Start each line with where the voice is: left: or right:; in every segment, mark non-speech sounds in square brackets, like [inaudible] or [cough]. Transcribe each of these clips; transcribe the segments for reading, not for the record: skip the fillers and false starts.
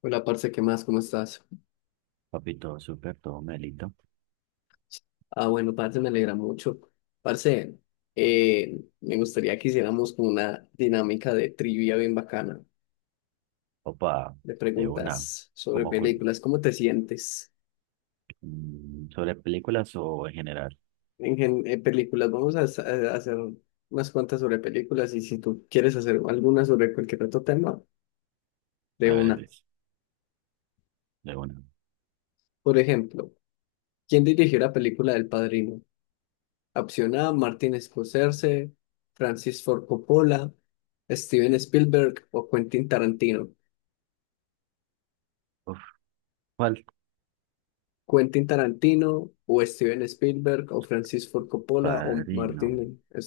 left: Hola, parce, ¿qué más? ¿Cómo estás?
right: Papi, todo súper, todo melito.
left: Ah, bueno, parce, me alegra mucho. Parce, me gustaría que hiciéramos como una dinámica de trivia bien bacana,
right: Opa,
left: de
right: de una.
left: preguntas sobre
right: Como cul-
left: películas. ¿Cómo te sientes
right: Sobre películas o en general.
left: en, en películas? Vamos a, a hacer unas cuantas sobre películas y si tú quieres hacer alguna sobre cualquier otro tema, de
right: A ver,
left: una.
right: ves, de una.
left: Por ejemplo, ¿quién dirigió la película del Padrino? Opción A, Martin Scorsese, Francis Ford Coppola, Steven Spielberg o Quentin Tarantino.
right: Uf, ¿cuál?
left: Quentin Tarantino o Steven Spielberg o Francis Ford Coppola o
right: Padrino.
left: Martin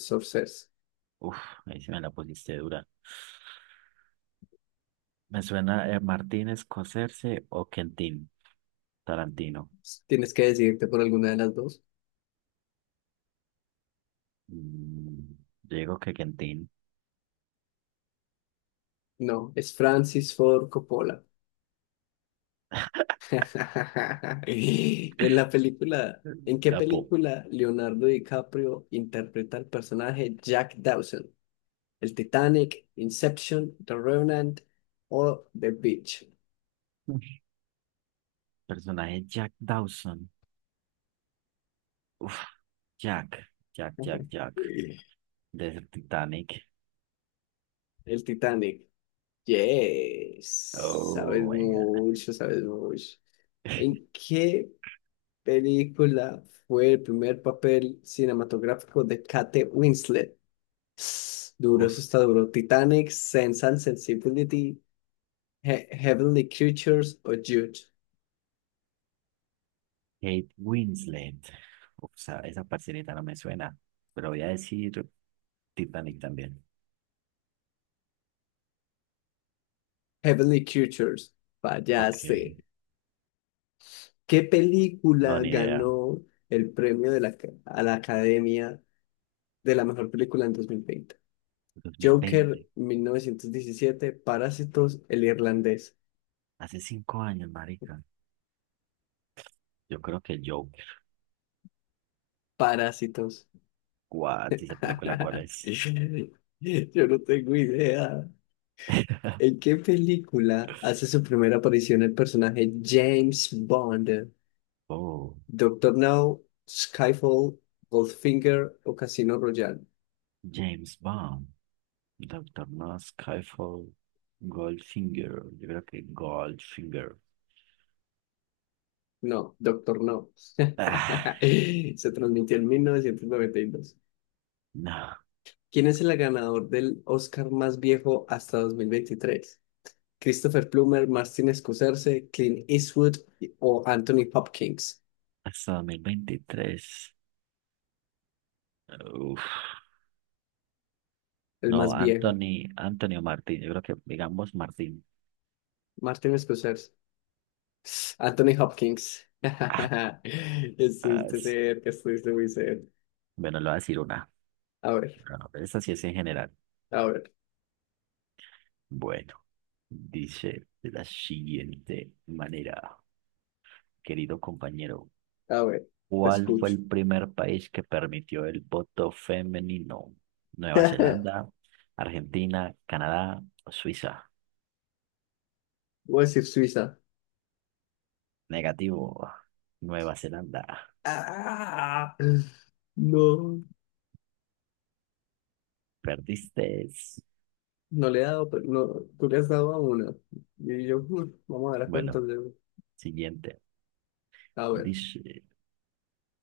left: Scorsese.
right: Uf, ahí se me la pusiste dura. Me suena Martín Scorsese o Quentin Tarantino.
left: Tienes que decidirte por alguna de las dos.
right: Mm, yo digo que Quentin.
left: No, es Francis Ford Coppola. [laughs] En la película, ¿en qué
right: Tapo.
left: película Leonardo DiCaprio interpreta al personaje Jack Dawson? El Titanic, Inception, The Revenant o The Beach.
right: Personaje Jack Dawson. Uf, Jack, Jack, Jack, Jack.
left: [laughs]
right: De Titanic.
left: El Titanic. Yes. Sabes
right: Oh my God.
left: mucho, sabes mucho.
right: [laughs]
left: ¿En qué película fue el primer papel cinematográfico de Kate Winslet? Duro, eso
right: Uf.
left: está duro. Titanic, Sense and Sensibility, Heavenly Creatures o Jude.
right: Kate Winslet. O sea, esa parcerita no me suena, pero voy a decir Titanic también.
left: Heavenly Creatures.
right: Ok,
left: Fallaste. ¿Qué
right: no,
left: película
right: ni idea.
left: ganó el premio de la, a la Academia de la mejor película en 2020?
right: Dos mil
left: Joker,
right: veinte,
left: 1917, Parásitos, El Irlandés.
right: hace 5 años, marica. Yo creo que Joker.
left: Parásitos.
right: What? ¿Esa película cuál es?
left: [laughs] Yo no tengo idea.
right: [laughs]
left: ¿En qué película hace su primera aparición el personaje James Bond?
right: Oh,
left: Doctor No, Skyfall, Goldfinger o Casino Royale.
right: James Bond, Doctor No, Skyfall, Goldfinger. Yo creo que Goldfinger.
left: No, Doctor No. [laughs]
right: Ah,
left: Se transmitió en 1992.
right: no,
left: ¿Quién es el ganador del Oscar más viejo hasta 2023? Christopher Plummer, Martin Scorsese, Clint Eastwood o Anthony Hopkins,
right: hasta 2023. Uf.
left: el
right: No,
left: más viejo.
right: Anthony, Anthony o Martín, yo creo que digamos Martín.
left: Martin Scorsese. Anthony Hopkins.
right: Ah,
left: [laughs]
right: ah,
left: Estuviste
right: sí.
left: cerca, estuviste muy cerca.
right: Bueno, le voy a decir una.
left: A ver,
right: No, esa sí es en general.
left: a ver,
right: Bueno, dice de la siguiente manera, querido compañero,
left: a ver, te
right: ¿cuál fue
left: escucho.
right: el primer país que permitió el voto femenino? ¿Nueva Zelanda,
left: [laughs]
right: Argentina, Canadá o Suiza?
left: Voy a decir Suiza.
right: Negativo, Nueva Zelanda.
left: Ah, no.
right: Perdiste.
left: No le he dado, pero no, tú le has dado a una. Y yo, "Mm, vamos a dar
right: Bueno,
left: cuántas de
right: siguiente.
left: A ver,
right: Dice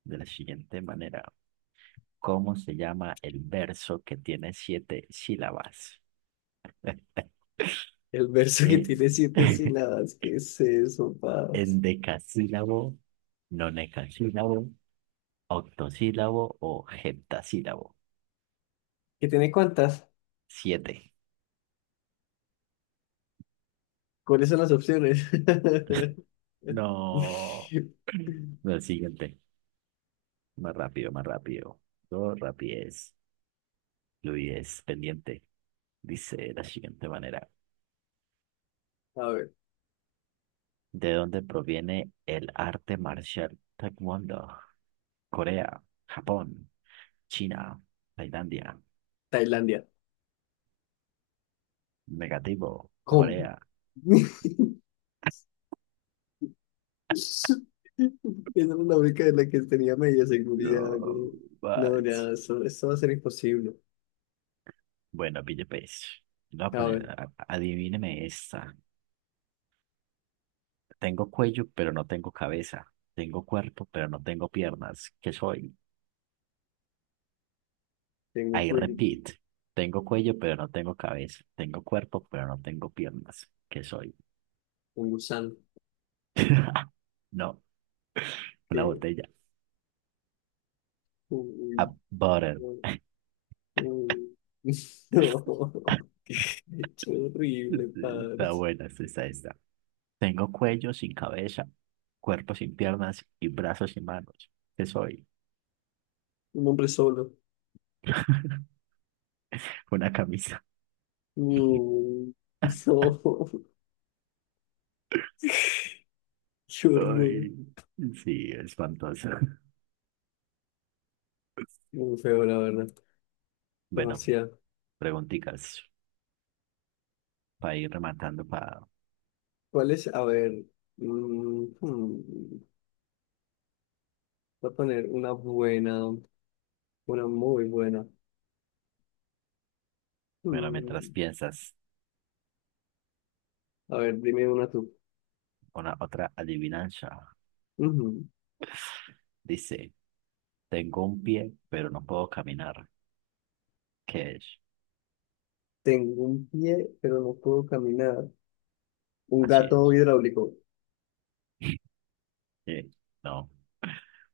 right: de la siguiente manera. ¿Cómo se llama el verso que tiene 7 sílabas?
left: el verso que
right: Eh,
left: tiene siete
right: [laughs]
left: sílabas, ¿qué es eso, paz?
right: endecasílabo, nonecasílabo, octosílabo o heptasílabo.
left: ¿Que tiene cuántas?
right: 7.
left: ¿Cuáles son las opciones? [laughs]
right: No. [clears throat] No, el siguiente. Más rápido, más rápido. Dos rapidez. Luis, pendiente. Dice de la siguiente manera.
left: A ver,
right: ¿De dónde proviene el arte marcial Taekwondo? Corea, Japón, China, Tailandia.
left: Tailandia.
right: Negativo.
left: ¿Cómo?
right: Corea.
left: [laughs] Esa era la única de la que tenía media seguridad,
right: No
left: güey. No, ya,
right: manches.
left: eso va a ser imposible.
right: Bueno, pille pues. Le voy a
left: A ver,
right: poner, adivíneme esta. Tengo cuello, pero no tengo cabeza. Tengo cuerpo, pero no tengo piernas. ¿Qué soy?
left: tengo
right: I repeat. Tengo cuello, pero no tengo cabeza. Tengo cuerpo, pero no tengo piernas. ¿Qué soy?
left: un gusano.
right: [laughs] No, una
left: Que,
right: botella. A
left: uy,
right: butter.
left: no. Mm, [laughs] No, qué horrible, padre.
right: Está buena, esta está. Esta. Tengo cuello sin cabeza, cuerpo sin piernas y brazos sin manos. ¿Qué soy?
left: Un hombre solo.
right: Una camisa.
left: Mm, no, qué horror.
right: Ay, sí, espantoso. [laughs]
left: Muy feo, la verdad.
right: Bueno,
left: Demasiado.
right: preguntitas para ir rematando, para,
left: ¿Cuál es? A ver. mm, hmm, Voy a poner una buena, una muy buena.
right: bueno, mientras
left: Mm,
right: piensas,
left: A ver, dime una tú.
right: una otra adivinanza.
left: Ujú.
right: Dice, tengo un pie, pero no puedo caminar. ¿Qué es?
left: Tengo un pie, pero no puedo caminar. Un
right: Así
left: gato
right: es.
left: hidráulico.
right: Eh, No,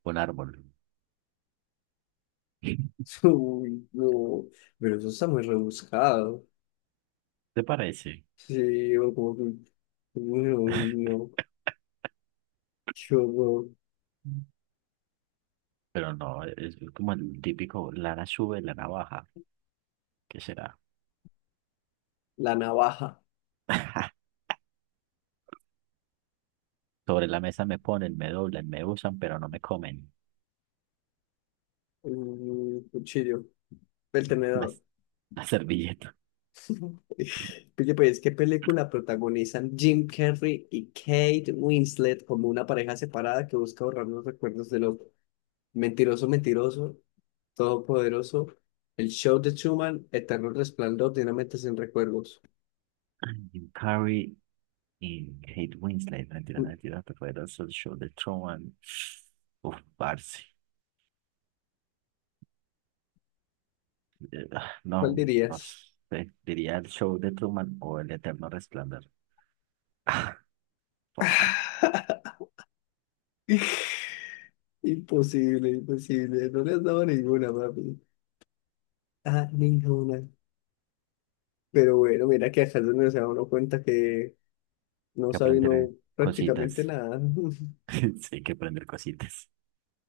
right: un árbol. [laughs]
left: [laughs] Uy, no. Pero eso está muy rebuscado.
right: ¿Te parece?
left: Sí, yo como que, bueno, no, yo no,
right: Pero no, es como el típico, lana sube, lana baja. ¿Qué será?
left: la navaja,
right: [laughs] Sobre la mesa me ponen, me doblan, me usan, pero no me comen.
left: un cuchillo, el
right: [laughs] La,
left: tenedor.
right: la servilleta.
left: Oye, pues, ¿qué película protagonizan Jim Carrey y Kate Winslet como una pareja separada que busca borrar los recuerdos de los mentiroso, mentiroso, todopoderoso, el show de Truman, eterno resplandor de una mente sin recuerdos?
right: Ay, un Curry y Kate Winslet, mentira,
left: Uy,
right: mentira, te fue el show de Truman. Uf, parce.
left: ¿cuál
right: No, no
left: dirías?
right: sé, diría el show de Truman o el eterno resplandor. [laughs] Ah, fuck,
left: [laughs] Imposible, imposible, no le has dado ninguna, papi. Ah, ninguna. Pero bueno, mira que acá es donde se da uno cuenta que no
right: que
left: sabe uno
right: aprender
left: prácticamente
right: cositas.
left: nada. [laughs]
right: [laughs] Sí, hay que aprender cositas.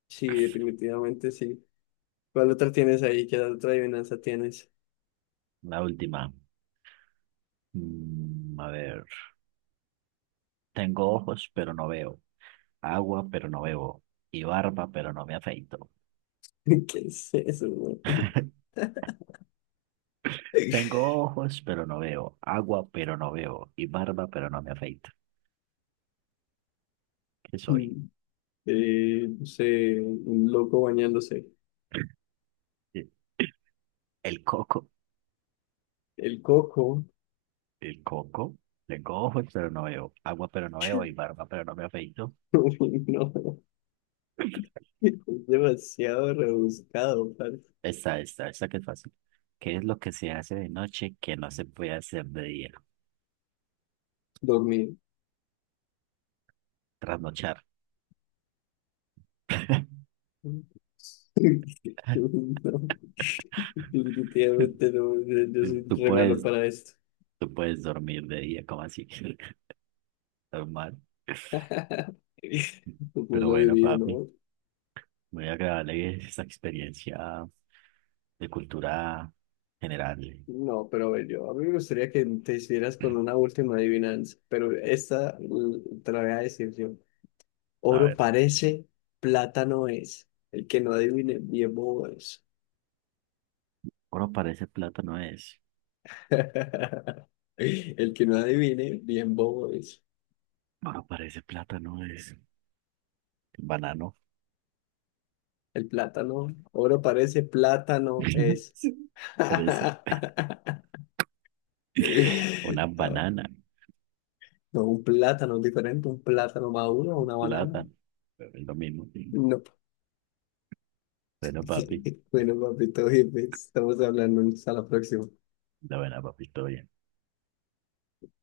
left: Sí, definitivamente sí. ¿Cuál otra tienes ahí? ¿Qué otra adivinanza tienes?
right: La última. Mm, a ver. Tengo ojos, pero no veo. Agua, pero no bebo. Y barba, pero no me afeito.
left: [laughs] ¿Qué es eso, güey?
right: [laughs] Tengo
left: [laughs]
right: ojos, pero no veo. Agua, pero no veo. Y barba, pero no me afeito. ¿Qué soy?
left: Mm, no sé, un loco bañándose.
right: Sí. El coco,
left: El coco.
right: el coco. Tengo ojos, pero no veo. Agua, pero no veo. Y
left: [laughs]
right: barba, pero no me afeito.
left: Uy, no, es demasiado rebuscado, para
right: Esta que es fácil. ¿Qué es lo que se hace de noche que no se puede hacer de día?
left: dormir.
right: Trasnochar. [laughs]
left: [laughs] No, definitivamente no, yo soy
right: Tú
left: re malo
right: puedes,
left: para esto.
right: tú puedes dormir de día, como así? [laughs] Normal.
left: [laughs] Pues
right: Pero
left: lo
right: bueno,
left: vivido,
right: papi,
left: ¿no?
right: muy agradable esta experiencia de cultura general.
left: No, pero a ver, yo, a mí me gustaría que te hicieras con una última adivinanza, pero esta te la voy a decir yo.
right: A
left: Oro
right: ver,
left: parece, plata no es. El que no adivine, bien bobo es.
right: oro parece plátano es.
left: [laughs] El que no adivine, bien bobo es.
right: Oro parece plátano es. Banano.
left: El plátano, oro parece, plátano
right: [laughs]
left: es. [laughs]
right: Fresa,
left: A
right: una
left: ver,
right: banana,
left: no, un plátano es diferente, un plátano maduro, una banana.
right: plátano, es lo mismo. Sí.
left: No.
right: Bueno, papi,
left: [laughs] Bueno, papito, jefe, estamos hablando hasta la próxima.
right: la buena, papi, todo bien.